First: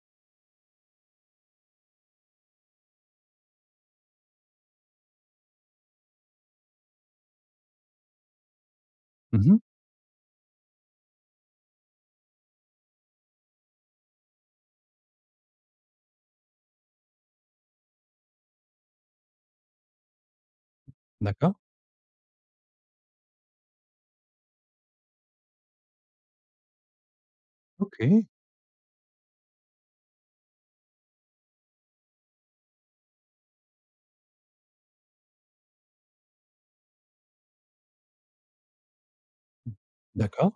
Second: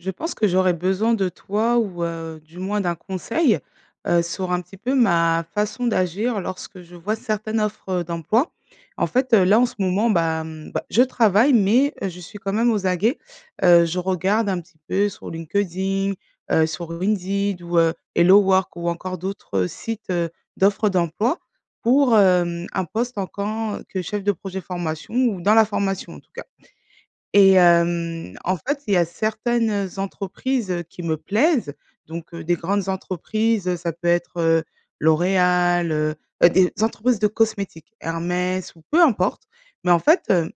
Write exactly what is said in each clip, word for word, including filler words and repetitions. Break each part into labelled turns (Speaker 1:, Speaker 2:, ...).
Speaker 1: Je pense que j'aurais besoin de toi ou, heu, du moins d'un conseil, heu, sur un petit peu ma façon d'agir lorsque je vois certaines offres d'emploi. En fait,
Speaker 2: Mmh
Speaker 1: heu, là
Speaker 2: mh.
Speaker 1: en ce moment, bah, hem, bah, je travaille, mais je suis quand même aux aguets. Heu, je regarde un petit peu sur LinkedIn, heu, sur ou Indeed, ou heu, HelloWork, ou encore d'autres sites, heu, d'offres d'emploi,
Speaker 2: D'accord.
Speaker 1: pour, hem, un poste en quand que chef de projet formation ou dans la formation en tout cas. Et,
Speaker 2: OK.
Speaker 1: hem, en fait, il y a certaines entreprises, heu, qui me plaisent. Donc, heu, des grandes entreprises, ça peut être, heu, L'Oréal, heu, heu, des entreprises de cosmétiques, Hermès ou peu importe. Mais en fait, heu,
Speaker 2: D'accord.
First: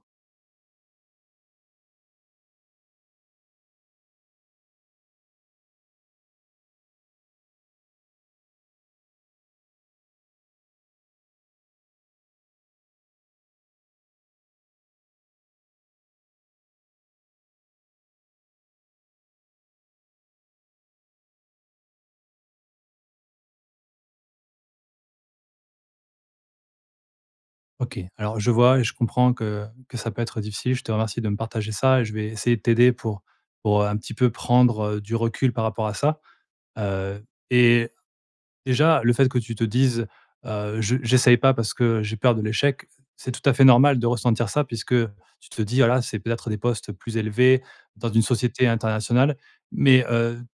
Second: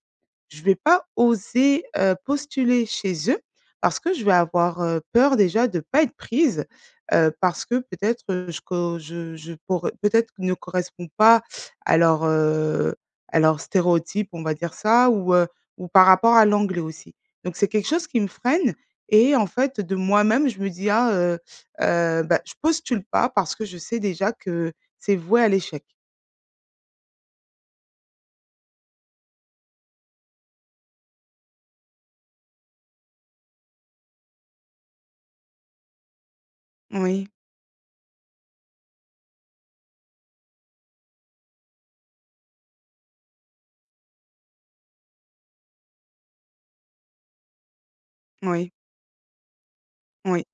Speaker 1: je vais pas oser, heu, postuler chez eux parce que je vais avoir, heu, peur déjà de pas être prise, heu, parce que peut-être, heu, je co, je je cor peut-être ne correspond pas à leur, heu, à leurs stéréotypes, on va dire ça, ou heu ou par rapport à l'anglais aussi. Donc c'est quelque chose qui me freine, et en fait de moi-même je me dis: «Ah, heu, heu, ben, je postule pas parce que je sais déjà que c'est voué à l'échec.».
Speaker 2: OK. Alors je vois et je comprends que que ça peut être difficile. Je te remercie de me partager ça et je vais essayer de t'aider pour pour, heu, un petit peu prendre, heu, du recul par rapport à ça. Heu,
Speaker 1: Moui.
Speaker 2: et déjà, le fait que tu te dises: «Heu, je j'essaye pas parce que, heu, j'ai peur de l'échec», c'est tout à fait normal de ressentir ça puisque, heu, tu te dis: «Voilà, c'est peut-être des postes plus élevés, dans une société
Speaker 1: Moui.
Speaker 2: internationale». Mais, heu,
Speaker 1: Oui.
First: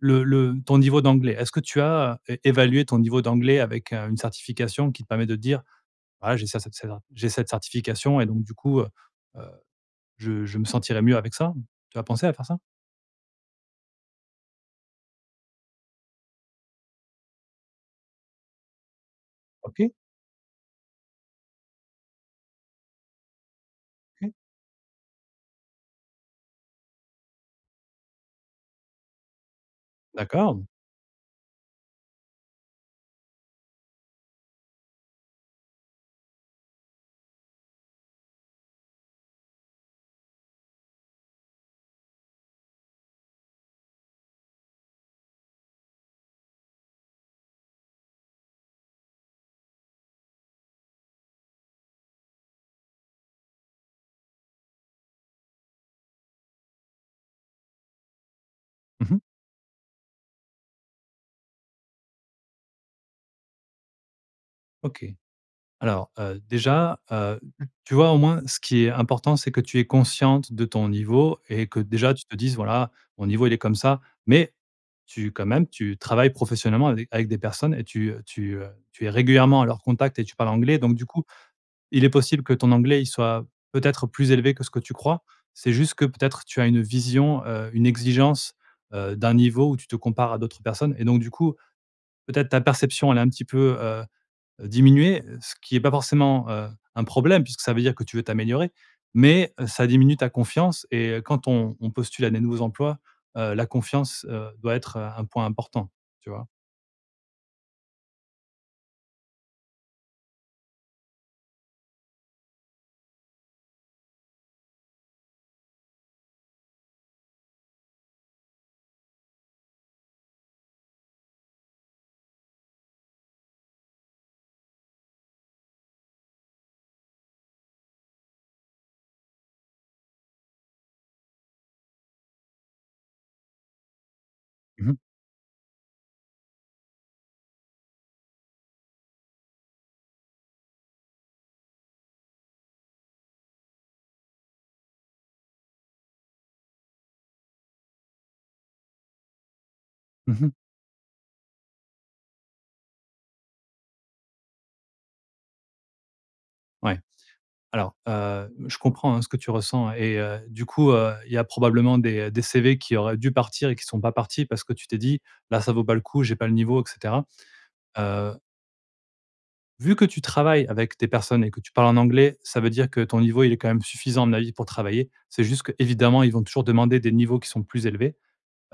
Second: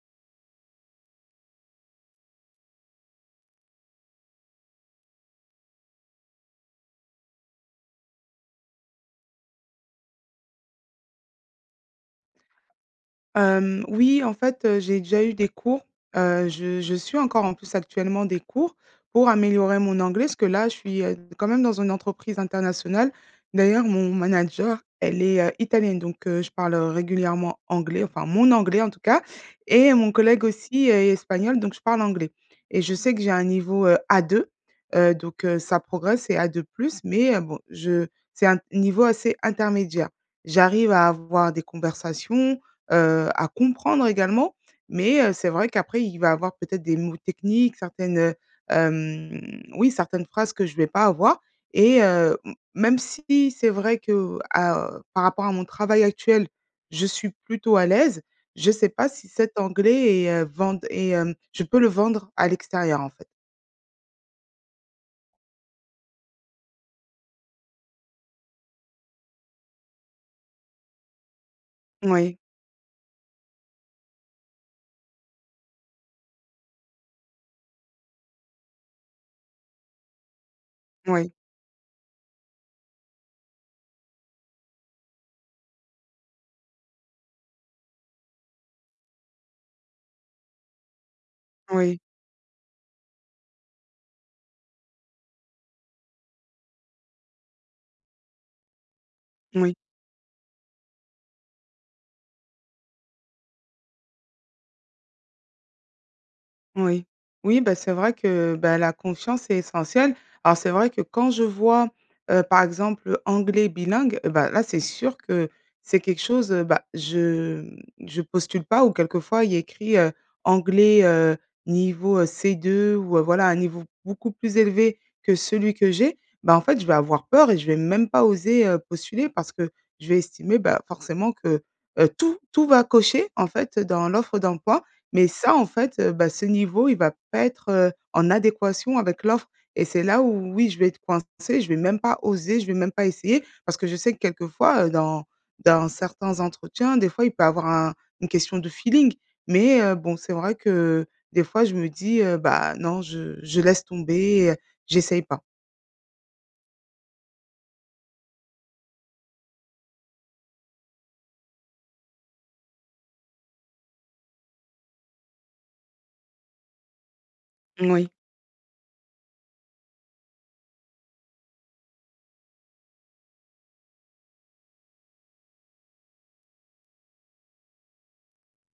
Speaker 2: le le ton niveau d'anglais, est-ce que tu as as é évalué ton niveau d'anglais avec, heu, une certification qui te permet de te dire: «Ah j'ai ça cette cedra j'ai cette certification et donc, du coup, heu heu, je je me sentirais mieux avec ça.» Tu as pensé à faire ça?
Speaker 1: Hem, oui, en fait, heu, j'ai déjà eu des cours. Heu, je je suis encore, en plus, actuellement des cours pour améliorer
Speaker 2: OK.
Speaker 1: mon anglais ce que là, je suis, heu, quand même dans une entreprise internationale. D'ailleurs, mon
Speaker 2: OK.
Speaker 1: manager, elle est, heu, italienne, donc, heu, je parle régulièrement anglais, enfin mon anglais, en tout cas. Et mon collègue
Speaker 2: D'accord.
Speaker 1: aussi est est espagnol, donc je parle anglais. Et je sais que j'ai un niveau, heu, A2, heu, donc, heu, ça progresse. C'est A2+, mais, heu, bon, je c'est un niveau assez intermédiaire. J'arrive à avoir des conversations, heu à comprendre également, mais, heu, c'est vrai qu'après il va avoir peut-être des mots techniques, certaines heu, hem oui, certaines phrases que je vais pas avoir et heu, m même si c'est vrai que à, heu par rapport à mon travail actuel, je suis plutôt à l'aise, je sais
Speaker 2: Mmh
Speaker 1: pas
Speaker 2: mh.
Speaker 1: si cet anglais est, heu, vend est, hem je peux le vendre, à l'extérieur, en fait.
Speaker 2: OK. Alors, heu, déjà, heu, tu vois, au moins ce qui est important, c'est que tu es consciente de ton niveau et que déjà tu te
Speaker 1: Moui.
Speaker 2: dises: «Voilà, mon niveau, il est comme ça». Mais tu quand même, tu travailles professionnellement à des avec des personnes, et tu, heu tu, heu tu es régulièrement à leur contact et tu parles anglais. Donc du coup,
Speaker 1: Moui.
Speaker 2: il est possible que ton anglais il soit peut-être plus élevé que ce que tu crois. C'est juste que peut-être tu as une vision, heu, une exigence, heu, d'un niveau où tu te compares à d'autres personnes et donc, du coup,
Speaker 1: Oui.
Speaker 2: peut-être ta perception elle a un petit peu, heu, diminué. Heu, ce qui est pas forcément, heu, un problème puisque ça veut dire que tu veux t'améliorer. Mais, heu,
Speaker 1: Oui.
Speaker 2: ça diminue ta confiance et heu, quand on on postule à des nouveaux emplois, heu, la confiance, heu, doit être, heu, un point important. Tu vois?
Speaker 1: Oui. Oui, bah, c'est vrai que, heu, bah, la confiance est essentielle. Alors c'est vrai que quand je vois, heu, par exemple, heu, anglais bilingue, heu, bah, là c'est sûr que c'est quelque chose, heu, bah, je m je postule pas. Ou quelquefois, il y a écrit, heu, anglais, heu, niveau, heu, C2 ou heu, voilà un niveau beaucoup plus élevé que celui que j'ai. Bah, en fait, je vais avoir peur et je vais même pas oser, heu, postuler parce que je vais estimer, bah, forcément que, heu, tout tout va cocher en fait, heu, dans l'offre d'emploi,
Speaker 2: Mmh mh.
Speaker 1: mais ça en fait, heu, bah, ce niveau il va pas être, heu, en adéquation avec l'offre et c'est là où, oui, je vais être coincée. Je vais même pas oser, je vais même pas essayer. Parce que je sais que quelquefois, heu, dans dans certains entretiens, des fois il peut avoir un une question de feeling. Mais, heu, bon, c'est
Speaker 2: Mmh mh.
Speaker 1: vrai que, heu, des fois je me dis, heu: «Bah non, je je laisse tomber, heu, j'essaie pas.»
Speaker 2: Ouais. Alors, heu, je comprends, hein, ce que tu ressens et heu, du coup, heu, il y a probablement des, heu, des CV qui auraient dû partir et qui sont pas partis, parce que tu t'es dit: «Bah, ça ne vaut pas le coup, j'ai pas le niveau» et cetera.
Speaker 1: Moui.
Speaker 2: Heu vu que tu travailles avec des personnes et que tu parles en anglais, ça veut dire que ton niveau, il est quand même suffisant, à mon avis, pour travailler. C'est juste que, évidemment, ils vont toujours demander des niveaux qui sont plus élevés.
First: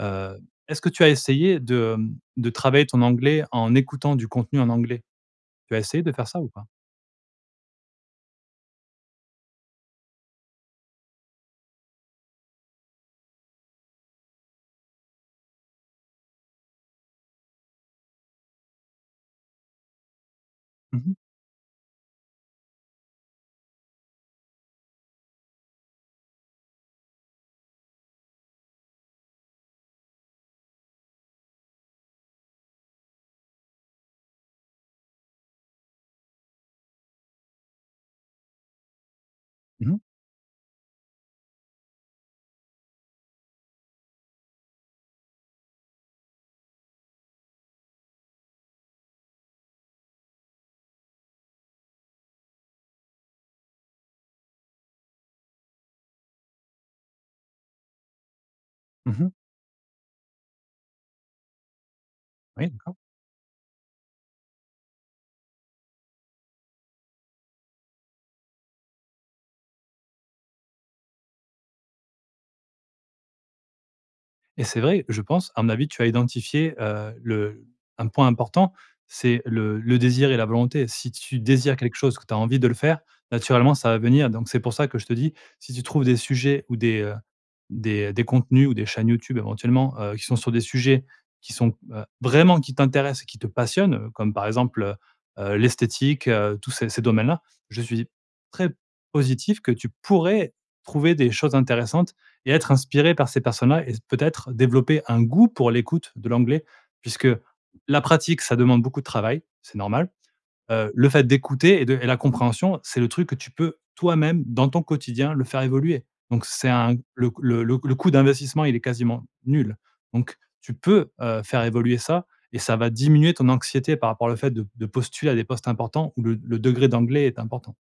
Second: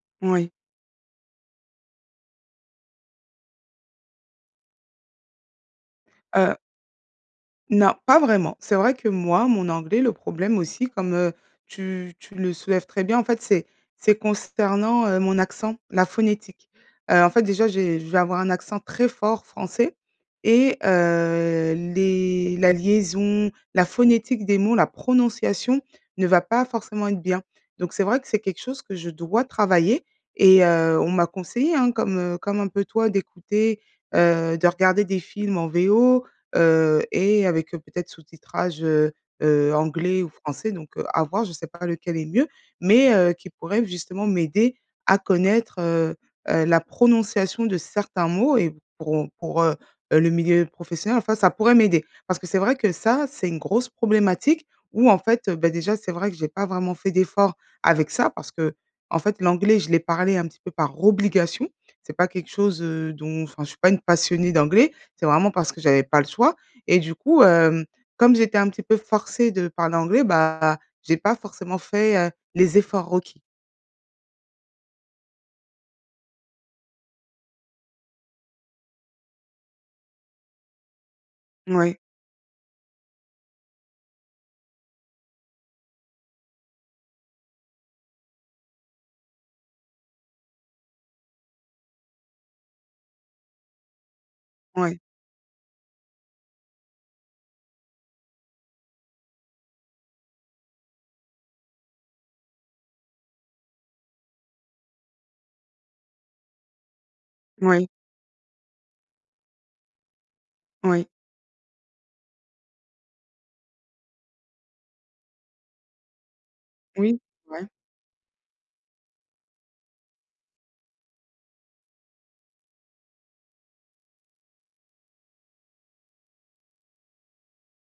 Speaker 2: Heu,
Speaker 1: Oui.
Speaker 2: est-ce que tu as essayé de, hem, de travailler ton anglais, en écoutant du contenu en anglais? Tu as essayé de faire ça ou
Speaker 1: Heu
Speaker 2: pas?
Speaker 1: non pas vraiment. C'est vrai que moi, mon anglais, le problème aussi comme, heu, tu tu le soulèves très bien, en fait, c'est c'est consternant, heu, mon accent, la phonétique. Heu, en fait déjà j'ai je vais avoir un accent très fort français et
Speaker 2: Mmh mh.
Speaker 1: heu, les la liaison, la phonétique des mots, la prononciation ne va pas forcément être bien. Donc c'est vrai que c'est quelque chose que je dois travailler et heu, on m'a conseillée, hein, comme, heu, comme un peu toi, d'écouter, heu, de regarder des films en VO, heu et avec, heu, peut-être sous-titrage, heu heu,
Speaker 2: Mmh mh.
Speaker 1: anglais ou français, donc heu, à voir. Je sais pas lequel est mieux mais, heu, qui pourrait justement m'aider à connaître, heu heu, la prononciation de certains mots et pour on pour, heu heu le milieu professionnel enfin ça pourrait m'aider. Parce que c'est vrai que ça, c'est une grosse problématique, où en fait, heu, bah, déjà, c'est vrai que j'ai pas vraiment fait d'effort avec ça, parce qu'en
Speaker 2: Mmh mh.
Speaker 1: fait, l'anglais je l'ai parlé un petit peu par obligation. C'est pas quelque
Speaker 2: Oui,
Speaker 1: chose,
Speaker 2: d'accord.
Speaker 1: heu, dont enfin, je suis pas une passionnée d'anglais. C'est vraiment parce que j'avais pas le choix. Et du coup, hem, comme j'étais un petit peu forcée de parler anglais, bah, j'ai pas forcément fait, heu, les efforts requis.
Speaker 2: Et c'est vrai, je pense, à mon avis, tu as identifié, heu, le un point important, c'est le le désir et la volonté. Si tu désires quelque
Speaker 1: Mouais.
Speaker 2: chose, que tu as envie de le faire, naturellement ça va venir. Donc, c'est pour ça que je te dis, si tu trouves des sujets ou des, heu, des des contenus ou des chaînes YouTube éventuellement, heu, qui sont sur des sujets, qui sont, heu, vraiment qui t'intéressent et qui te passionnent, heu, comme par exemple heu,
Speaker 1: Ouais.
Speaker 2: heu l'esthétique, heu, tous ces ces domaines-là, je suis très positif que tu pourrais trouver des choses intéressantes et être inspirée par ces personnes-là et peut-être développer un goût pour l'écoute de l'anglais. Puisque
Speaker 1: Moui.
Speaker 2: la pratique, ça demande beaucoup de travail, c'est normal. Heu,
Speaker 1: Oui.
Speaker 2: le fait d'écouter et de et la compréhension, c'est le truc que tu peux toi-même, dans ton quotidien, le faire évoluer. Donc c'est un
Speaker 1: Oui.
Speaker 2: le coû le
Speaker 1: Ouais.
Speaker 2: le c le coût d'investissement, il est quasiment nul. Donc, tu peux, heu, faire évoluer ça et ça va diminuer ton anxiété par rapport à le fait de de postuler à des postes importants ou le le degré d'anglais est important.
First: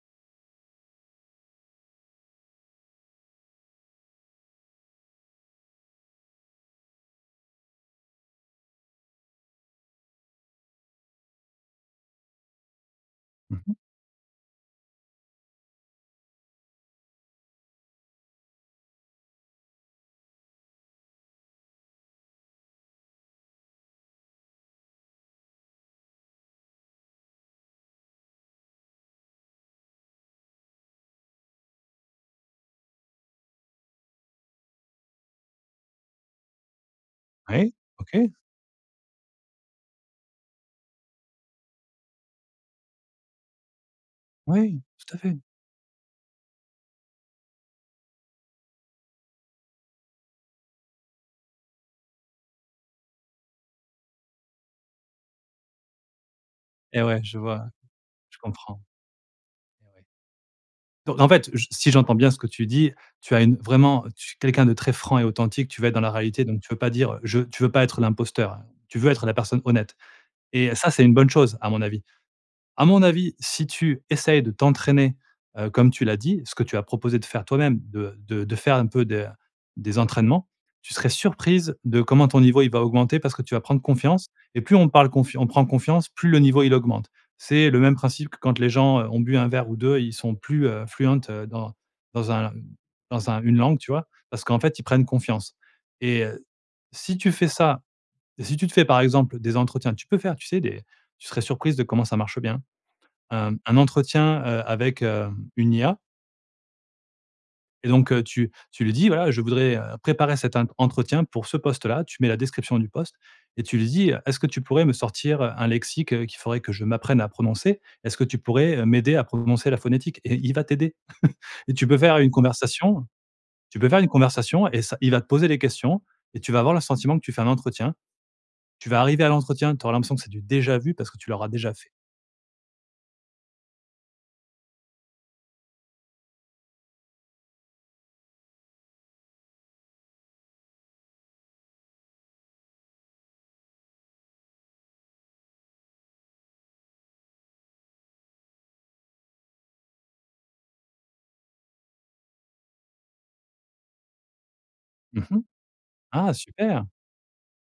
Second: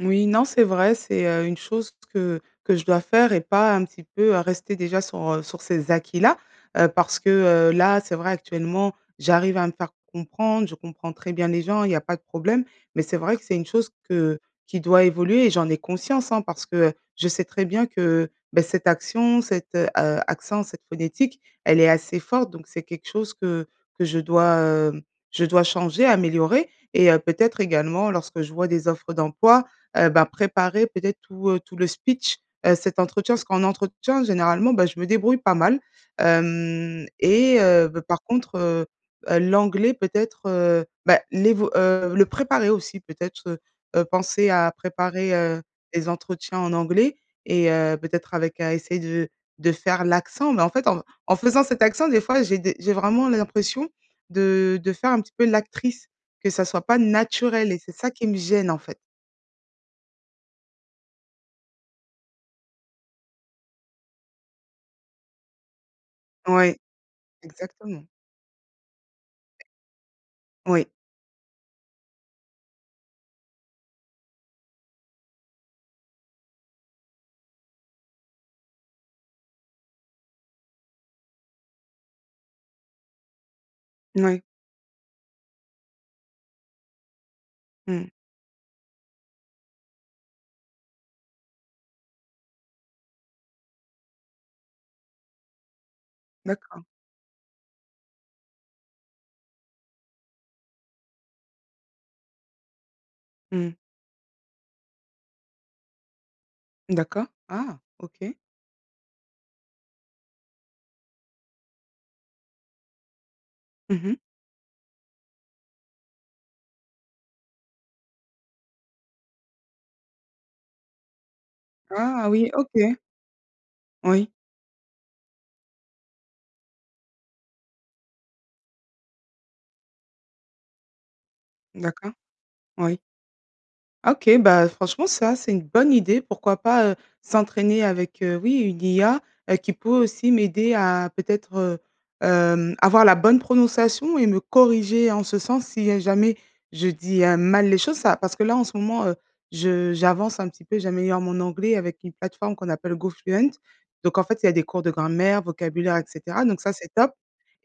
Speaker 1: Moui, non, c'est vrai. C'est heu, une chose que que je dois faire et pas un petit peu, heu, rester déjà sur, heu, sur ces acquis-là, heu, parce que heu, là, c'est vrai actuellement, j'arrive à me faire comprendre. Je comprends très bien les gens. Il y a pas de problème, mais c'est vrai que c'est
Speaker 2: Mmh
Speaker 1: une
Speaker 2: mh.
Speaker 1: chose que qui doit évoluer et j'en ai conscience, hein. Parce que, heu, je sais très bien que, bah, cette action, cet, heu, heu, accent, cette phonétique, elle est assez forte. Donc c'est quelque chose que que je dois, hem, je dois changer, améliorer. Et heu, peut-être également lorsque je vois des offres d'emploi, heu, ben, préparer peut-être tout, heu, tout le speech, heu, cet entretien. Parce qu'en entretien généralement, bah je me débrouille pas mal hem et
Speaker 2: Oui,
Speaker 1: heu, bah par
Speaker 2: OK!
Speaker 1: contre, heu, heu, l'anglais peut-être heu, bah l'évo heu, le préparer aussi peut-être heu, heu penser à
Speaker 2: Oui! Tout à
Speaker 1: préparer,
Speaker 2: fait.
Speaker 1: heu, les entretiens en anglais et heu peut-être avec à essayer de de faire l'accent. Mais en fait en en faisant cet accent, des fois j'ai des j'ai vraiment l l'impression de de faire un petit peu l'actrice, que ça soit pas
Speaker 2: Et ouais, je vois.
Speaker 1: naturel et c'est ça qui me
Speaker 2: Je
Speaker 1: gêne, en
Speaker 2: comprends.
Speaker 1: fait.
Speaker 2: Donc, en fait, j si j'entends bien ce que tu dis, tu as une vraiment tu es quelqu'un de très franc et authentique. Tu veux être dans la réalité, donc tu veux
Speaker 1: Ouais.
Speaker 2: pas dire heu: «Je» tu veux pas être
Speaker 1: Exactement.
Speaker 2: l'imposteur. Tu veux être la personne honnête. Et
Speaker 1: Oui.
Speaker 2: ça, c'est une bonne chose, à mon avis. À mon avis, si tu essayes de t'entraîner, heu, comme tu l'as dit- ce que tu as proposé de faire toi-même de de de faire un peu de des entraînements- tu serais surprise de comment ton niveau, il va augmenter, parce que tu vas prendre confiance
Speaker 1: Mouais.
Speaker 2: et plus on parle confian on prend confiance, plus le niveau, il augmente. C'est le même
Speaker 1: Mmh.
Speaker 2: principe que quand les gens, heu, ont bu un verre ou deux, ils sont plus, heu, fluent, heu, dans dans un dans un une langue, tu vois? Parce qu'en fait, ils prennent confiance. Et heu,
Speaker 1: D'accord.
Speaker 2: si tu fais ça, si tu te fais par exemple des entretiens. Tu peux faire, tu sais des tu serais surprise de comment ça marche bien. Hem,
Speaker 1: Mmh.
Speaker 2: un entretien, heu, avec hem, une IA
Speaker 1: D'accord. Ah!
Speaker 2: et donc heu,
Speaker 1: OK.
Speaker 2: tu tu lui dis: «Voilà, je voudrais heu, préparer cet int entretien pour ce poste-là», tu mets la description du poste et tu lui
Speaker 1: Mmh
Speaker 2: dis
Speaker 1: mh.
Speaker 2: heu: «Est-ce que tu pourrais me sortir, heu, un lexique, heu, qu'il faudrait que je m'apprenne à prononcer? Est-ce que tu pourrais, heu, m'aider à prononcer la phonétique?» Et il va t'aider. Et tu peux faire
Speaker 1: Ah
Speaker 2: une
Speaker 1: oui, OK.
Speaker 2: conversation. Tu peux faire une
Speaker 1: Oui.
Speaker 2: conversation et ça il va te poser les questions et tu vas avoir le sentiment que tu fais un entretien. Tu vas arriver à l'entretien, tu auras l'impression que c'est du déjà vu, parce que tu l'auras déjà fait.
Speaker 1: D'accord. Oui. Ah OK. Bah, heu, franchement, ça, c'est une bonne idée. Pourquoi pas, heu, s'entraîner avec, heu, oui une IA, heu, qui peut aussi m'aider à peut-être heu, hem, avoir la bonne prononciation et me corriger en ce sens, si, heu, jamais je dis, heu, mal les choses. Ça parce que là en ce moment, heu, je j'avance un petit peu. J'améliore mon anglais avec une plateforme qu'on appelle Gofluent. Donc en fait, il y a des cours de
Speaker 2: Mmh mh.
Speaker 1: grammaire, vocabulaire et
Speaker 2: Ah,
Speaker 1: cetera, donc ça,
Speaker 2: super!
Speaker 1: c'est top!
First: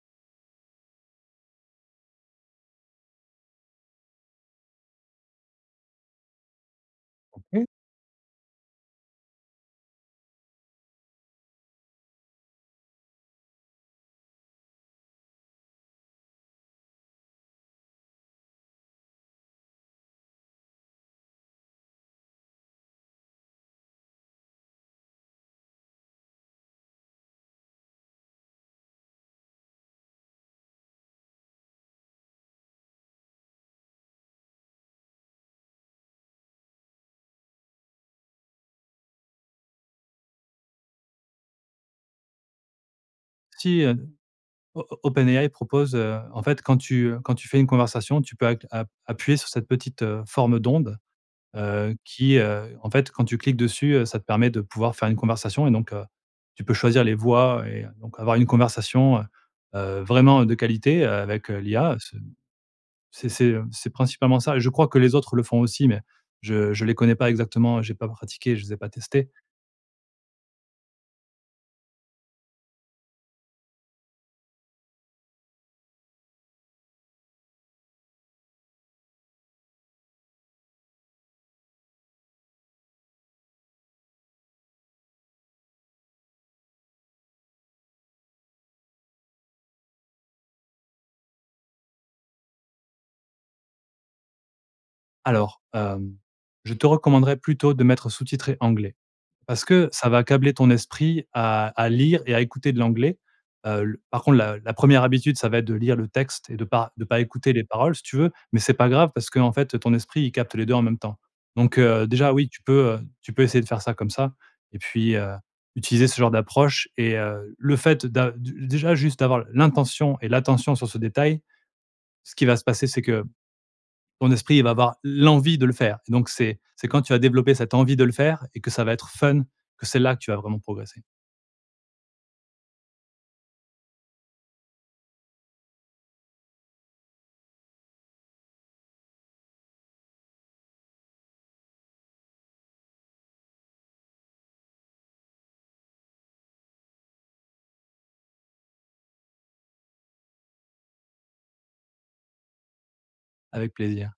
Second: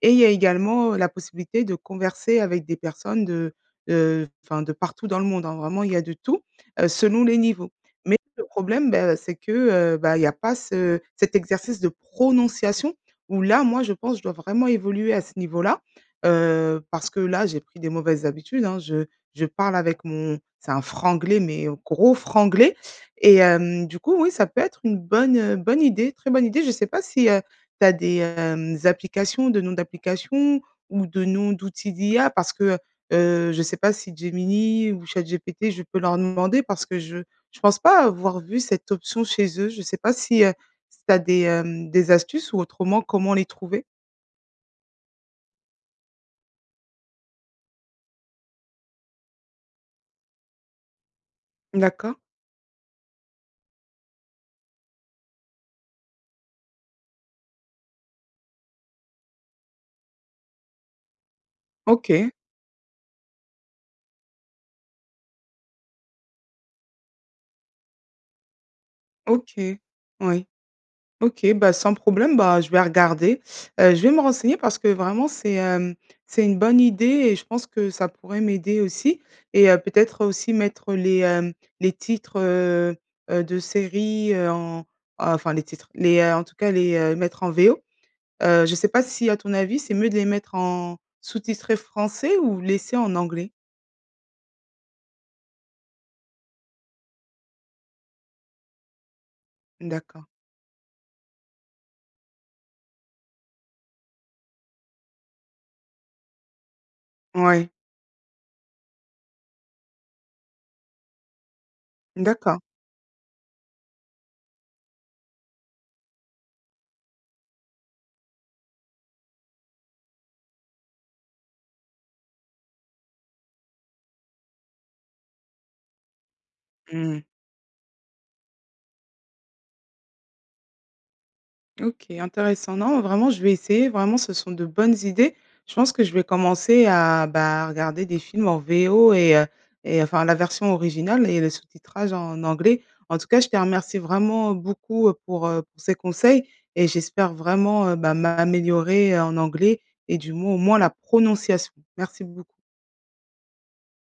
Speaker 1: Et il y a également la possibilité de converser avec des personnes de, heu, heu enfin de partout dans le monde, hein. Vraiment, il y a de tout, heu, selon les
Speaker 2: OK.
Speaker 1: niveaux. Mais le problème, bah c'est que, heu, bah il y a pas ce cet exercice de prononciation où là, moi je pense, je dois vraiment évoluer à ce niveau-là. Heu, parce que là, j'ai pris des mauvaises habitudes hein, je je parle avec mon c'est un franglais mais gros franglais. Et hem, du coup, oui, ça peut être une bonne, heu, bonne idée, très bonne idée. Je sais pas si, heu, tu as des, hem, applications, de noms d'applications ou de noms d'outils d'IA, parce que heu, heu, je sais pas si, Gemini ou ChatGPT, je peux leur demander, parce que je je pense pas avoir vu cette option chez eux, je sais pas si, heu, si tu as des, hem, des astuces ou autrement, comment les
Speaker 2: Si
Speaker 1: trouver?
Speaker 2: heu o op OpenAI propose heu en fait, quand tu heu, quand tu fais une conversation, tu peux app app appuyer sur cette petite, heu, forme d'onde, heu,
Speaker 1: D'accord.
Speaker 2: qui, heu en fait quand tu cliques dessus, heu, ça te permet de pouvoir faire une conversation et donc, heu, tu peux choisir les voix et donc avoir une conversation, heu, heu, vraiment de qualité, heu, avec, heu, l'IA c'est
Speaker 1: OK.
Speaker 2: c'est c'est, heu, c'est principalement ça. Et je crois que les autres le font aussi mais je je les connais pas exactement. Heu j'ai pas pratiqué, je les ai pas testées.
Speaker 1: OK. Oui. OK, bah sans problème. Bah je vais regarder. Heu je vais me renseigner, parce que vraiment c'est, hem, c'est une bonne idée et je pense que ça pourrait m'aider aussi. Et heu, peut-être aussi mettre les, hem, les titres, heu, heu, de séries, heu, en enfin les titres, les heu, en tout cas les, heu, mettre en V.O. Heu, je sais pas si, à ton avis, c'est mieux de les mettre en sous-titrés français ou laisser en anglais?
Speaker 2: Alors, hem, je te recommanderais plutôt de mettre sous-titré anglais, parce que ça va
Speaker 1: D'accord.
Speaker 2: câbler ton esprit à à lire et à écouter de l'anglais. Heu, le par contre, la la première habitude, ça va être de lire le texte et de pas de pas écouter les
Speaker 1: Ouais.
Speaker 2: paroles, si tu veux. Mais c'est pas grave, parce qu'en fait, ton esprit, il capte les deux en même temps. Donc, heu, déjà, oui,
Speaker 1: D'accord.
Speaker 2: tu peux, heu tu peux essayer de faire ça comme ça. Et puis, heu, utiliser ce genre d'approche et, heu, le fait d'a de déjà juste d'avoir l'intention et l'attention sur ce détail, ce qui va se passer, c'est que ton esprit va avoir l'envie de le faire. Donc c'est c'est quand tu
Speaker 1: Mmh
Speaker 2: as
Speaker 1: mh.
Speaker 2: développé cette envie de le faire et que ça va être fun, que c'est là que tu vas vraiment progresser.
Speaker 1: OK, intéressant. Non vraiment, je vais essayer. Vraiment, ce sont de bonnes idées. Je pense que je vais commencer à bah, regarder des films en VO et heu et, heu, enfin la version originale et le sous-titrage en anglais. En tout cas, je te remercie vraiment, heu, beaucoup pour, heu, pour ces conseils et j'espère vraiment, heu, bah, m'améliorer en anglais et du moins, au moins la prononciation. Merci beaucoup.
Speaker 2: Avec plaisir.